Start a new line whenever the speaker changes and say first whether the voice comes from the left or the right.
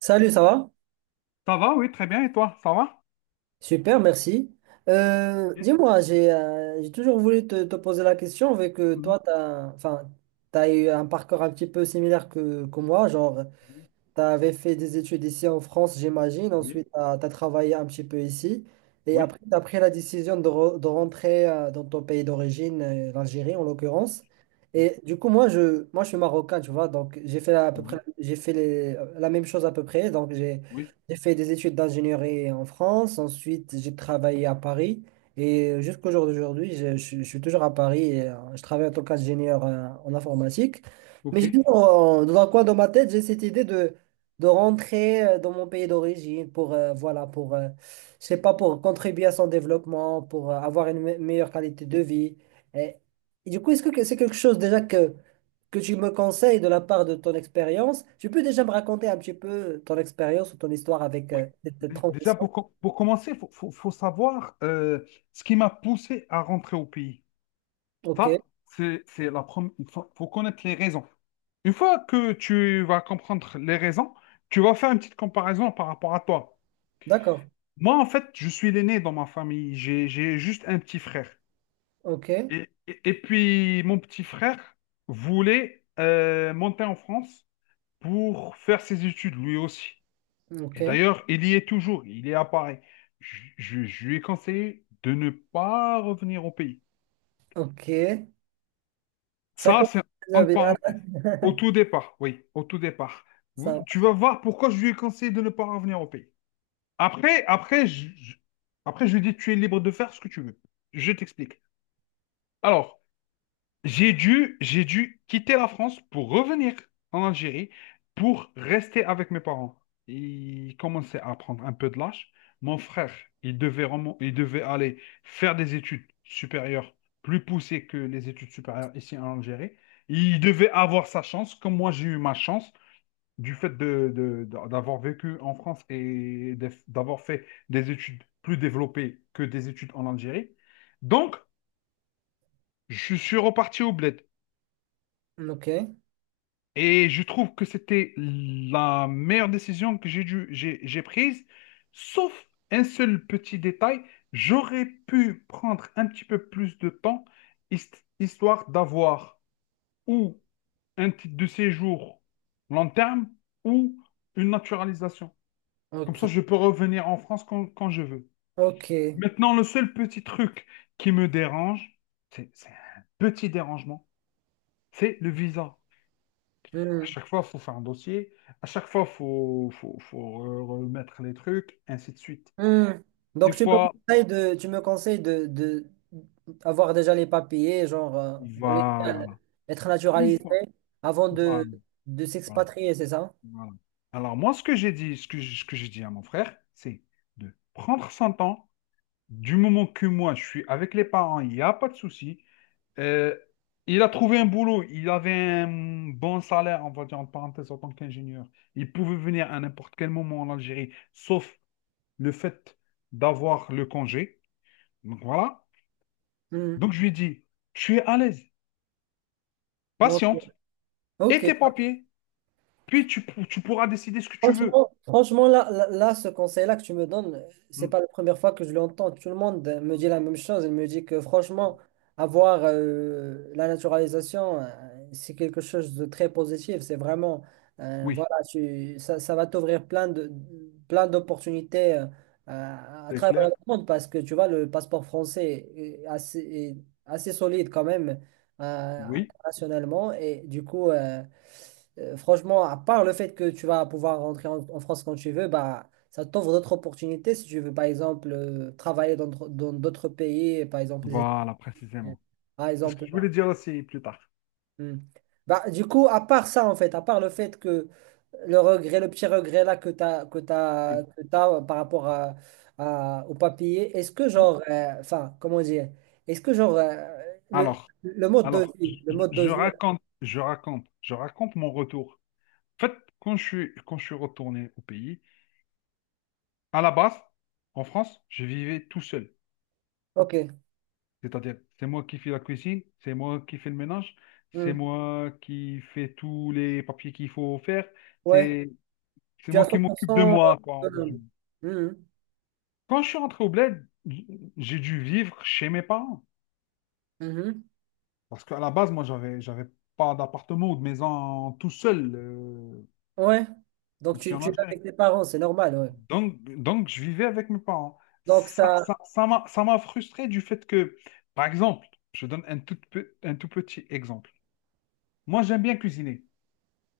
right: Salut, ça va?
left: Ça va, oui, très bien. Et toi, ça va?
right: Super, merci.
left: Eh,
right: Dis-moi, j'ai toujours voulu te poser la question, vu que
left: mhm,
right: toi, tu as, enfin, t'as eu un parcours un petit peu similaire que moi. Genre,
left: mhm.
right: tu avais fait des études ici en France, j'imagine. Ensuite, tu as travaillé un petit peu ici. Et
left: Oui,
right: après, tu as pris la décision de rentrer dans ton pays d'origine,
left: oui,
right: l'Algérie en l'occurrence.
left: oui,
right: Et du coup, moi, je suis marocain, tu vois. Donc, j'ai fait à peu
left: oui,
right: près,
left: oui,
right: la même chose à peu près. Donc, j'ai,
left: oui.
right: j'ai fait des études d'ingénierie en France. Ensuite, j'ai travaillé à Paris. Et jusqu'au jour d'aujourd'hui, je suis toujours à Paris et je travaille en tant qu'ingénieur en informatique. Mais
left: OK.
right: j'ai toujours, dans un coin de ma tête, j'ai cette idée de rentrer dans mon pays d'origine pour, voilà, pour, je sais pas, pour contribuer à son développement, pour avoir une meilleure qualité de vie. Et, et du coup, est-ce que c'est quelque chose déjà que tu me conseilles de la part de ton expérience? Tu peux déjà me raconter un petit peu ton expérience ou ton histoire avec
left: Oui.
right: cette
left: Déjà,
right: transition?
left: pour commencer, il faut savoir, ce qui m'a poussé à rentrer au pays.
right: Ok,
left: Ça, c'est la première. Il faut connaître les raisons. Une fois que tu vas comprendre les raisons, tu vas faire une petite comparaison par rapport à toi.
right: d'accord.
left: Moi, en fait, je suis l'aîné dans ma famille. J'ai juste un petit frère.
right: Ok,
left: Et puis, mon petit frère voulait monter en France pour faire ses études, lui aussi.
right: ok,
left: Et d'ailleurs, il y est toujours, il est à Paris. Je lui ai conseillé de ne pas revenir au pays.
right: ok. Ça
left: Ça,
right: commence
left: c'est
right: déjà
left: entre
right: bien,
left: parenthèses. Au tout départ, oui, au tout départ.
right: ça.
left: Tu vas voir pourquoi je lui ai conseillé de ne pas revenir au pays. Après, après, je, je- après, je lui ai dit, tu es libre de faire ce que tu veux. Je t'explique. Alors, j'ai dû quitter la France pour revenir en Algérie pour rester avec mes parents. Ils commençaient à prendre un peu de lâche. Mon frère, il devait aller faire des études supérieures plus poussées que les études supérieures ici en Algérie. Il devait avoir sa chance, comme moi j'ai eu ma chance du fait d'avoir vécu en France et d'avoir fait des études plus développées que des études en Algérie. Donc, je suis reparti au bled.
right: Ok,
left: Et je trouve que c'était la meilleure décision que j'ai prise, sauf un seul petit détail. J'aurais pu prendre un petit peu plus de temps, histoire d'avoir ou un titre de séjour long terme ou une naturalisation. Comme ça,
right: ok,
left: je peux revenir en France quand je veux.
right: ok.
left: Maintenant, le seul petit truc qui me dérange, c'est un petit dérangement, c'est le visa. À
right: Hmm.
left: chaque fois, il faut faire un dossier. À chaque fois, il faut remettre les trucs, ainsi de suite.
right: Hmm.
left: Des
right: Donc tu me
left: fois,
right: conseilles de, tu me conseilles de avoir déjà les papiers, genre
left: voilà.
right: être
left: Une
right: naturalisé
left: fois.
right: avant
left: Voilà,
right: de
left: voilà,
right: s'expatrier, c'est ça?
left: voilà. Alors, moi, ce que j'ai dit à mon frère, c'est de prendre son temps. Du moment que moi, je suis avec les parents, il n'y a pas de souci. Euh, il a trouvé un boulot. Il avait un bon salaire, on va dire en parenthèse, en tant qu'ingénieur. Il pouvait venir à n'importe quel moment en Algérie, sauf le fait d'avoir le congé. Donc voilà.
right: Hmm.
left: Donc je lui ai dit, tu es à l'aise,
right: Bon,
left: patiente, et
right: ok,
left: tes papiers, puis tu pourras décider ce que tu veux.
right: franchement, franchement là, là, là, ce conseil-là que tu me donnes, c'est
left: Mm,
right: pas la première fois que je l'entends. Tout le monde me dit
left: mm.
right: la même chose. Il me dit que franchement, avoir la naturalisation, c'est quelque chose de très positif. C'est vraiment,
left: Oui,
right: voilà, ça va t'ouvrir plein d'opportunités à
left: c'est
right: travers
left: clair?
right: le monde parce que tu vois, le passeport français est assez solide quand même euh,
left: Oui,
right: internationalement. Et du coup, franchement, à part le fait que tu vas pouvoir rentrer en France quand tu veux, bah, ça t'ouvre d'autres opportunités. Si tu veux, par exemple, travailler dans d'autres pays, par exemple les
left: voilà,
right: États-Unis,
left: précisément.
right: par
left: C'est ce que
right: exemple.
left: je voulais
right: Bah,
left: dire aussi plus tard.
right: hmm. Bah, du coup, à part ça, en fait, à part le fait que le regret, le petit regret là que tu as,
left: Oui.
right: que t'as par rapport au papier, est-ce que genre, enfin, comment dire, est-ce que genre, euh, le,
left: Alors,
right: le mode de
left: alors, je,
right: vie, le
left: je-
right: mode de
left: je
right: vie,
left: raconte, je raconte, je raconte mon retour. En fait, quand je suis retourné au pays, à la base, en France, je vivais tout seul.
right: ok,
left: C'est-à-dire, c'est moi qui fais la cuisine, c'est moi qui fais le ménage, c'est
right: Hmm.
left: moi qui fais tous les papiers qu'il faut faire,
right: ouais.
left: c'est c'est
right: Tu es à
left: moi qui
right: cent pour
left: m'occupe de
right: cent
left: moi, quoi, en
right: autonome.
left: résumé.
right: Mhm.
left: Quand je suis rentré au bled, j'ai dû vivre chez mes parents.
right: Mhm.
left: Parce qu'à la base, moi, j'avais pas d'appartement ou de maison tout seul,
right: Ouais. Donc,
left: ici
right: tu,
left: en
right: tu es
left: Algérie.
right: avec tes parents, c'est normal, ouais.
left: Donc, je vivais avec mes parents.
right: Donc,
left: Ça,
right: ça.
left: ça, ça m'a, ça m'a frustré du fait que, par exemple, je donne un tout petit exemple. Moi, j'aime bien cuisiner.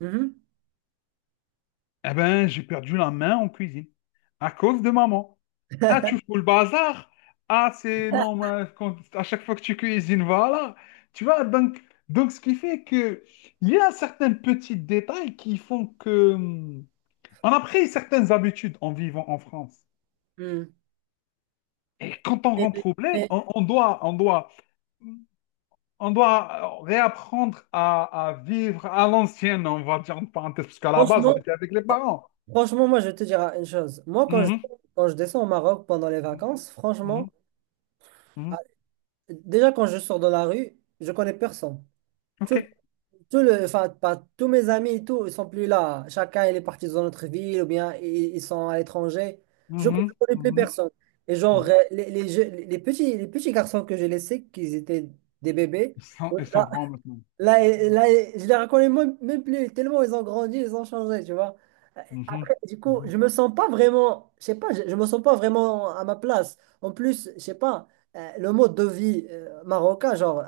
right: Mhm.
left: Eh ben, j'ai perdu la main en cuisine à cause de maman. Ah, tu fous le bazar? Ah, c'est non, mais à chaque fois que tu cuisines, voilà. Tu vois, donc ce qui fait que il y a certains petits détails qui font que on a pris certaines habitudes en vivant en France.
right: Mhm.
left: Et quand on
right: Mais-
left: rentre au bled,
right: mais
left: on doit réapprendre à vivre à l'ancienne, on va dire en parenthèse, parce qu'à la base, on
right: franchement,
left: était avec les
right: fr-
left: parents.
right: franchement, moi, je vais te dire une chose. Moi, quand je,
left: Mhm.
right: quand je descends au Maroc pendant les vacances, franchement,
left: Mhm. Mhm.
right: ah, déjà, quand je sors dans la rue, je connais personne.
left: OK.
right: Tout enfin, tous mes amis et tout, ils sont plus là. Chacun, il est parti dans notre ville ou bien ils sont à l'étranger. Je ne
left: Mhm,
right: connais plus
left: mhm,
right: personne. Et genre,
left: mhm.
right: les petits garçons que j'ai laissés, qu'ils étaient des bébés,
left: Ils sont,
right: ouais,
left: ils sont
right: là,
left: grands maintenant.
right: là, là, et je les reconnais même, même plus, tellement ils ont grandi, ils ont changé, tu vois.
left: Mhm,
right: Du coup,
left: mhm.
right: je me sens pas vraiment, je sais pas, je me sens pas vraiment à ma place. En plus, je sais pas, le mode de vie marocain, genre,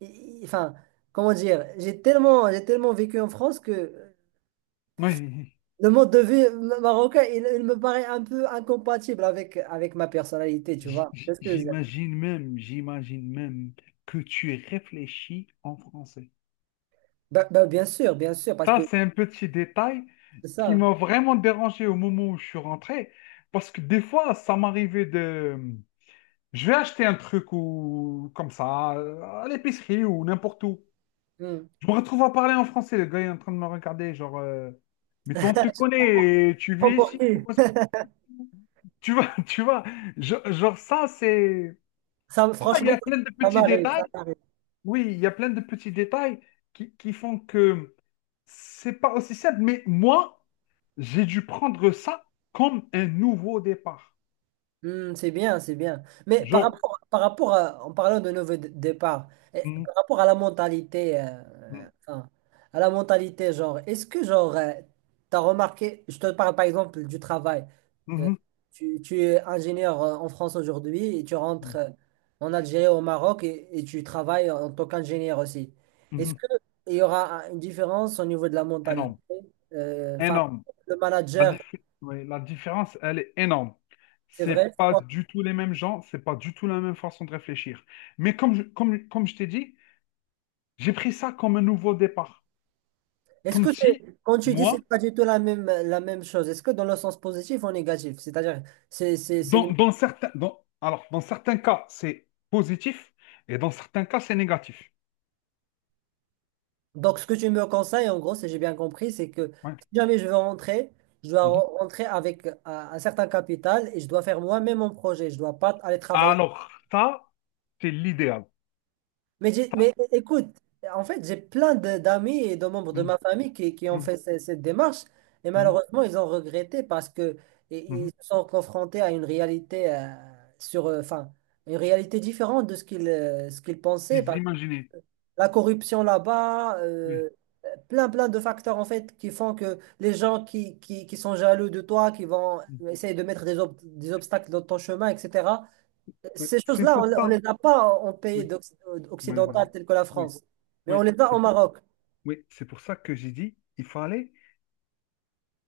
right: enfin, comment dire, j'ai tellement vécu en France que
left: Oui,
right: le mode de vie marocain, il me paraît un peu incompatible avec ma personnalité, tu
left: j-
right: vois.
left: j-
right: Qu'est-ce que je veux dire.
left: j'imagine même, j'imagine même que tu réfléchis en français.
right: Ben, bien sûr, parce
left: Ça,
right: que
left: c'est un petit détail
right: c'est ça,
left: qui
right: hein.
left: m'a vraiment dérangé au moment où je suis rentré, parce que des fois, ça m'arrivait de. Je vais acheter un truc ou comme ça, à l'épicerie ou n'importe où.
right: Hmm.
left: Je me retrouve à parler en français, le gars est en train de me regarder, genre, mais toi, on te connaît, tu
right: Prends
left: vis
right: pour
left: ici,
right: qui?
left: comment est-ce que tu- Tu vois, tu vois, genre ça, c'est.
right: Ça,
left: Tu vois, il y
right: franchement,
left: a plein de
right: ça
left: petits
right: m'arrive, ça
left: détails.
right: m'arrive.
left: Oui, il y a plein de petits détails qui font que c'est pas aussi simple. Mais moi, j'ai dû prendre ça comme un nouveau départ.
right: Hmm, c'est bien, c'est bien. Mais par
left: Genre,
right: rapport, par rapport à, en parlant de nouveau départ, eh,
left: mhm,
right: par rapport à la mentalité, enfin, à la mentalité, genre, est-ce que, genre, tu as remarqué, je te parle par exemple du travail. Euh,
left: mhm,
right: tu es ingénieur en France aujourd'hui et tu rentres en Algérie, au Maroc et tu travailles en tant qu'ingénieur aussi.
left: mhm,
right: Est-ce
left: mhm,
right: qu'il y aura une différence au niveau de la mentalité?
left: énorme,
right: Enfin,
left: énorme.
right: le manager,
left: Ouais, la différence, elle est énorme.
right: c'est vrai?
left: C'est pas du tout les mêmes gens, c'est pas du tout la même façon de réfléchir. Mais comme je t'ai dit, j'ai pris ça comme un nouveau départ.
right: Est-ce que
left: Comme si,
right: c'est, quand tu dis
left: moi,
right: c'est pas du tout la même chose, est-ce que dans le sens positif ou négatif? C'est-à-dire. c'est, c'est, c'est lim-
left: alors, dans certains cas, c'est positif et dans certains cas, c'est négatif.
right: Donc, ce que tu me conseilles, en gros, si j'ai bien compris, c'est que
left: Ouais.
right: si jamais je veux rentrer, je dois
left: Mhm.
right: rentrer avec un certain capital et je dois faire moi-même mon projet. Je dois pas aller travailler.
left: Alors, ça, c'est l'idéal.
right: Mais, j'ai-
left: Ça,
right: mais écoute, en fait, j'ai plein d'amis et de membres de
left: mm,
right: ma famille qui ont
left: mm,
right: fait cette démarche et
left: mm,
right: malheureusement, ils ont regretté parce que i- ils
left: mhm.
right: se sont confrontés à une réalité enfin, une réalité différente de ce qu'ils pensaient.
left: Puis imaginez.
right: La corruption là-bas,
left: Oui,
right: plein plein de facteurs en fait qui font que les gens qui sont jaloux de toi, qui vont
left: mm,
right: essayer de mettre des obstacles dans ton chemin, etc.
left: ouais.
right: Ces
left: C'est
right: choses-là,
left: pour
right: on
left: ça.
right: les a pas en pays
left: Oui, ouais, ouais.
right: occidental tel que la
left: Oui,
right: France, mais on
left: oui.
right: les a au Maroc.
left: Oui, c'est pour ça que j'ai dit, il fallait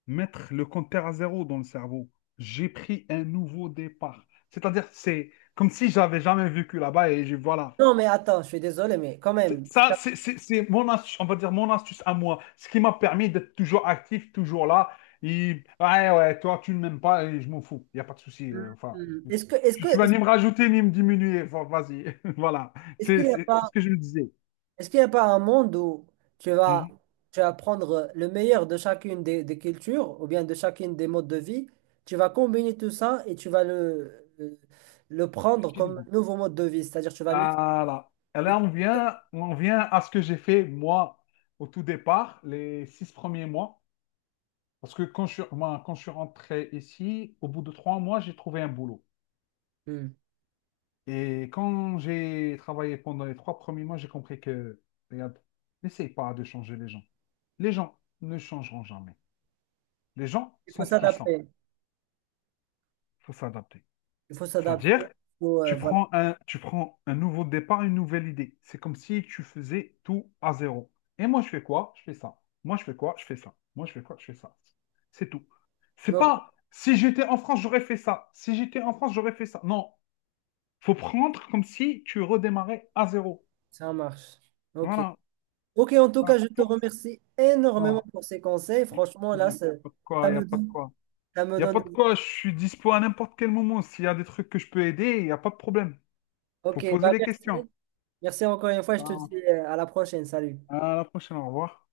left: mettre le compteur à zéro dans le cerveau. J'ai pris un nouveau départ. C'est-à-dire, c'est comme si j'avais jamais vécu là-bas et je, voilà,
right: Non, mais attends, je suis désolé, mais quand
left: C'est-
right: même,
left: Ça, c'est mon astuce, on va dire mon astuce à moi. Ce qui m'a permis d'être toujours actif, toujours là. Et, ouais, ouais, toi, tu ne m'aimes pas et je m'en fous. Il n'y a pas de souci. Enfin,
right: est-ce que, est-ce
left: tu,
right: que,
left: tu vas ni me rajouter ni me diminuer. Enfin, vas-y. Voilà.
right: est-ce
left: C'est
right: qu'il n'y a
left: c'est- c'est
right: pas,
left: ce que je me disais.
right: est-ce qu'il n'y a pas un monde où tu vas,
left: Mhm.
right: tu vas prendre le meilleur de chacune des cultures ou bien de chacune des modes de vie, tu vas combiner tout ça et tu vas le
left: Je
right: prendre
left: te l'ai
right: comme
left: dit.
right: nouveau mode de vie, c'est-à-dire tu vas mixer.
left: Voilà. Et là, on vient à ce que j'ai fait, moi, au tout départ, les 6 premiers mois. Parce que moi, quand je suis rentré ici, au bout de 3 mois, j'ai trouvé un boulot.
right: Hmm.
left: Et quand j'ai travaillé pendant les 3 premiers mois, j'ai compris que, regarde, n'essaye pas de changer les gens. Les gens ne changeront jamais. Les gens
right: Il faut
left: sont ce qu'ils sont.
right: s'adapter,
left: Il faut s'adapter.
right: il faut s'adapter, il
left: C'est-à-dire,
right: faut,
left: tu
right: voilà.
left: prends un, tu prends un nouveau départ, une nouvelle idée. C'est comme si tu faisais tout à zéro. Et moi, je fais quoi? Je fais ça. Moi, je fais quoi? Je fais ça. Moi, je fais quoi? Je fais ça. C'est tout. C'est
right: Donc,
left: pas, si j'étais en France, j'aurais fait ça. Si j'étais en France, j'aurais fait ça. Non. Faut prendre comme si tu redémarrais à zéro.
right: ça marche. Ok.
left: Voilà.
right: Ok, en tout
left: Ah,
right: cas, je te remercie énormément
left: Voilà.
right: pour ces conseils.
left: Il
right: Franchement,
left: n'y
right: là,
left: a pas de quoi,
right: ça
left: il n'y a
right: me
left: pas de
right: donne,
left: quoi.
right: ça me
left: Il n'y a pas de
right: donne.
left: quoi, je suis dispo à n'importe quel moment. S'il y a des trucs que je peux aider, il n'y a pas de problème.
right: Ok,
left: Faut poser
right: bah
left: les questions.
right: merci. Merci encore une fois. Je te
left: Voilà.
right: dis à la prochaine. Salut.
left: À la prochaine, au revoir.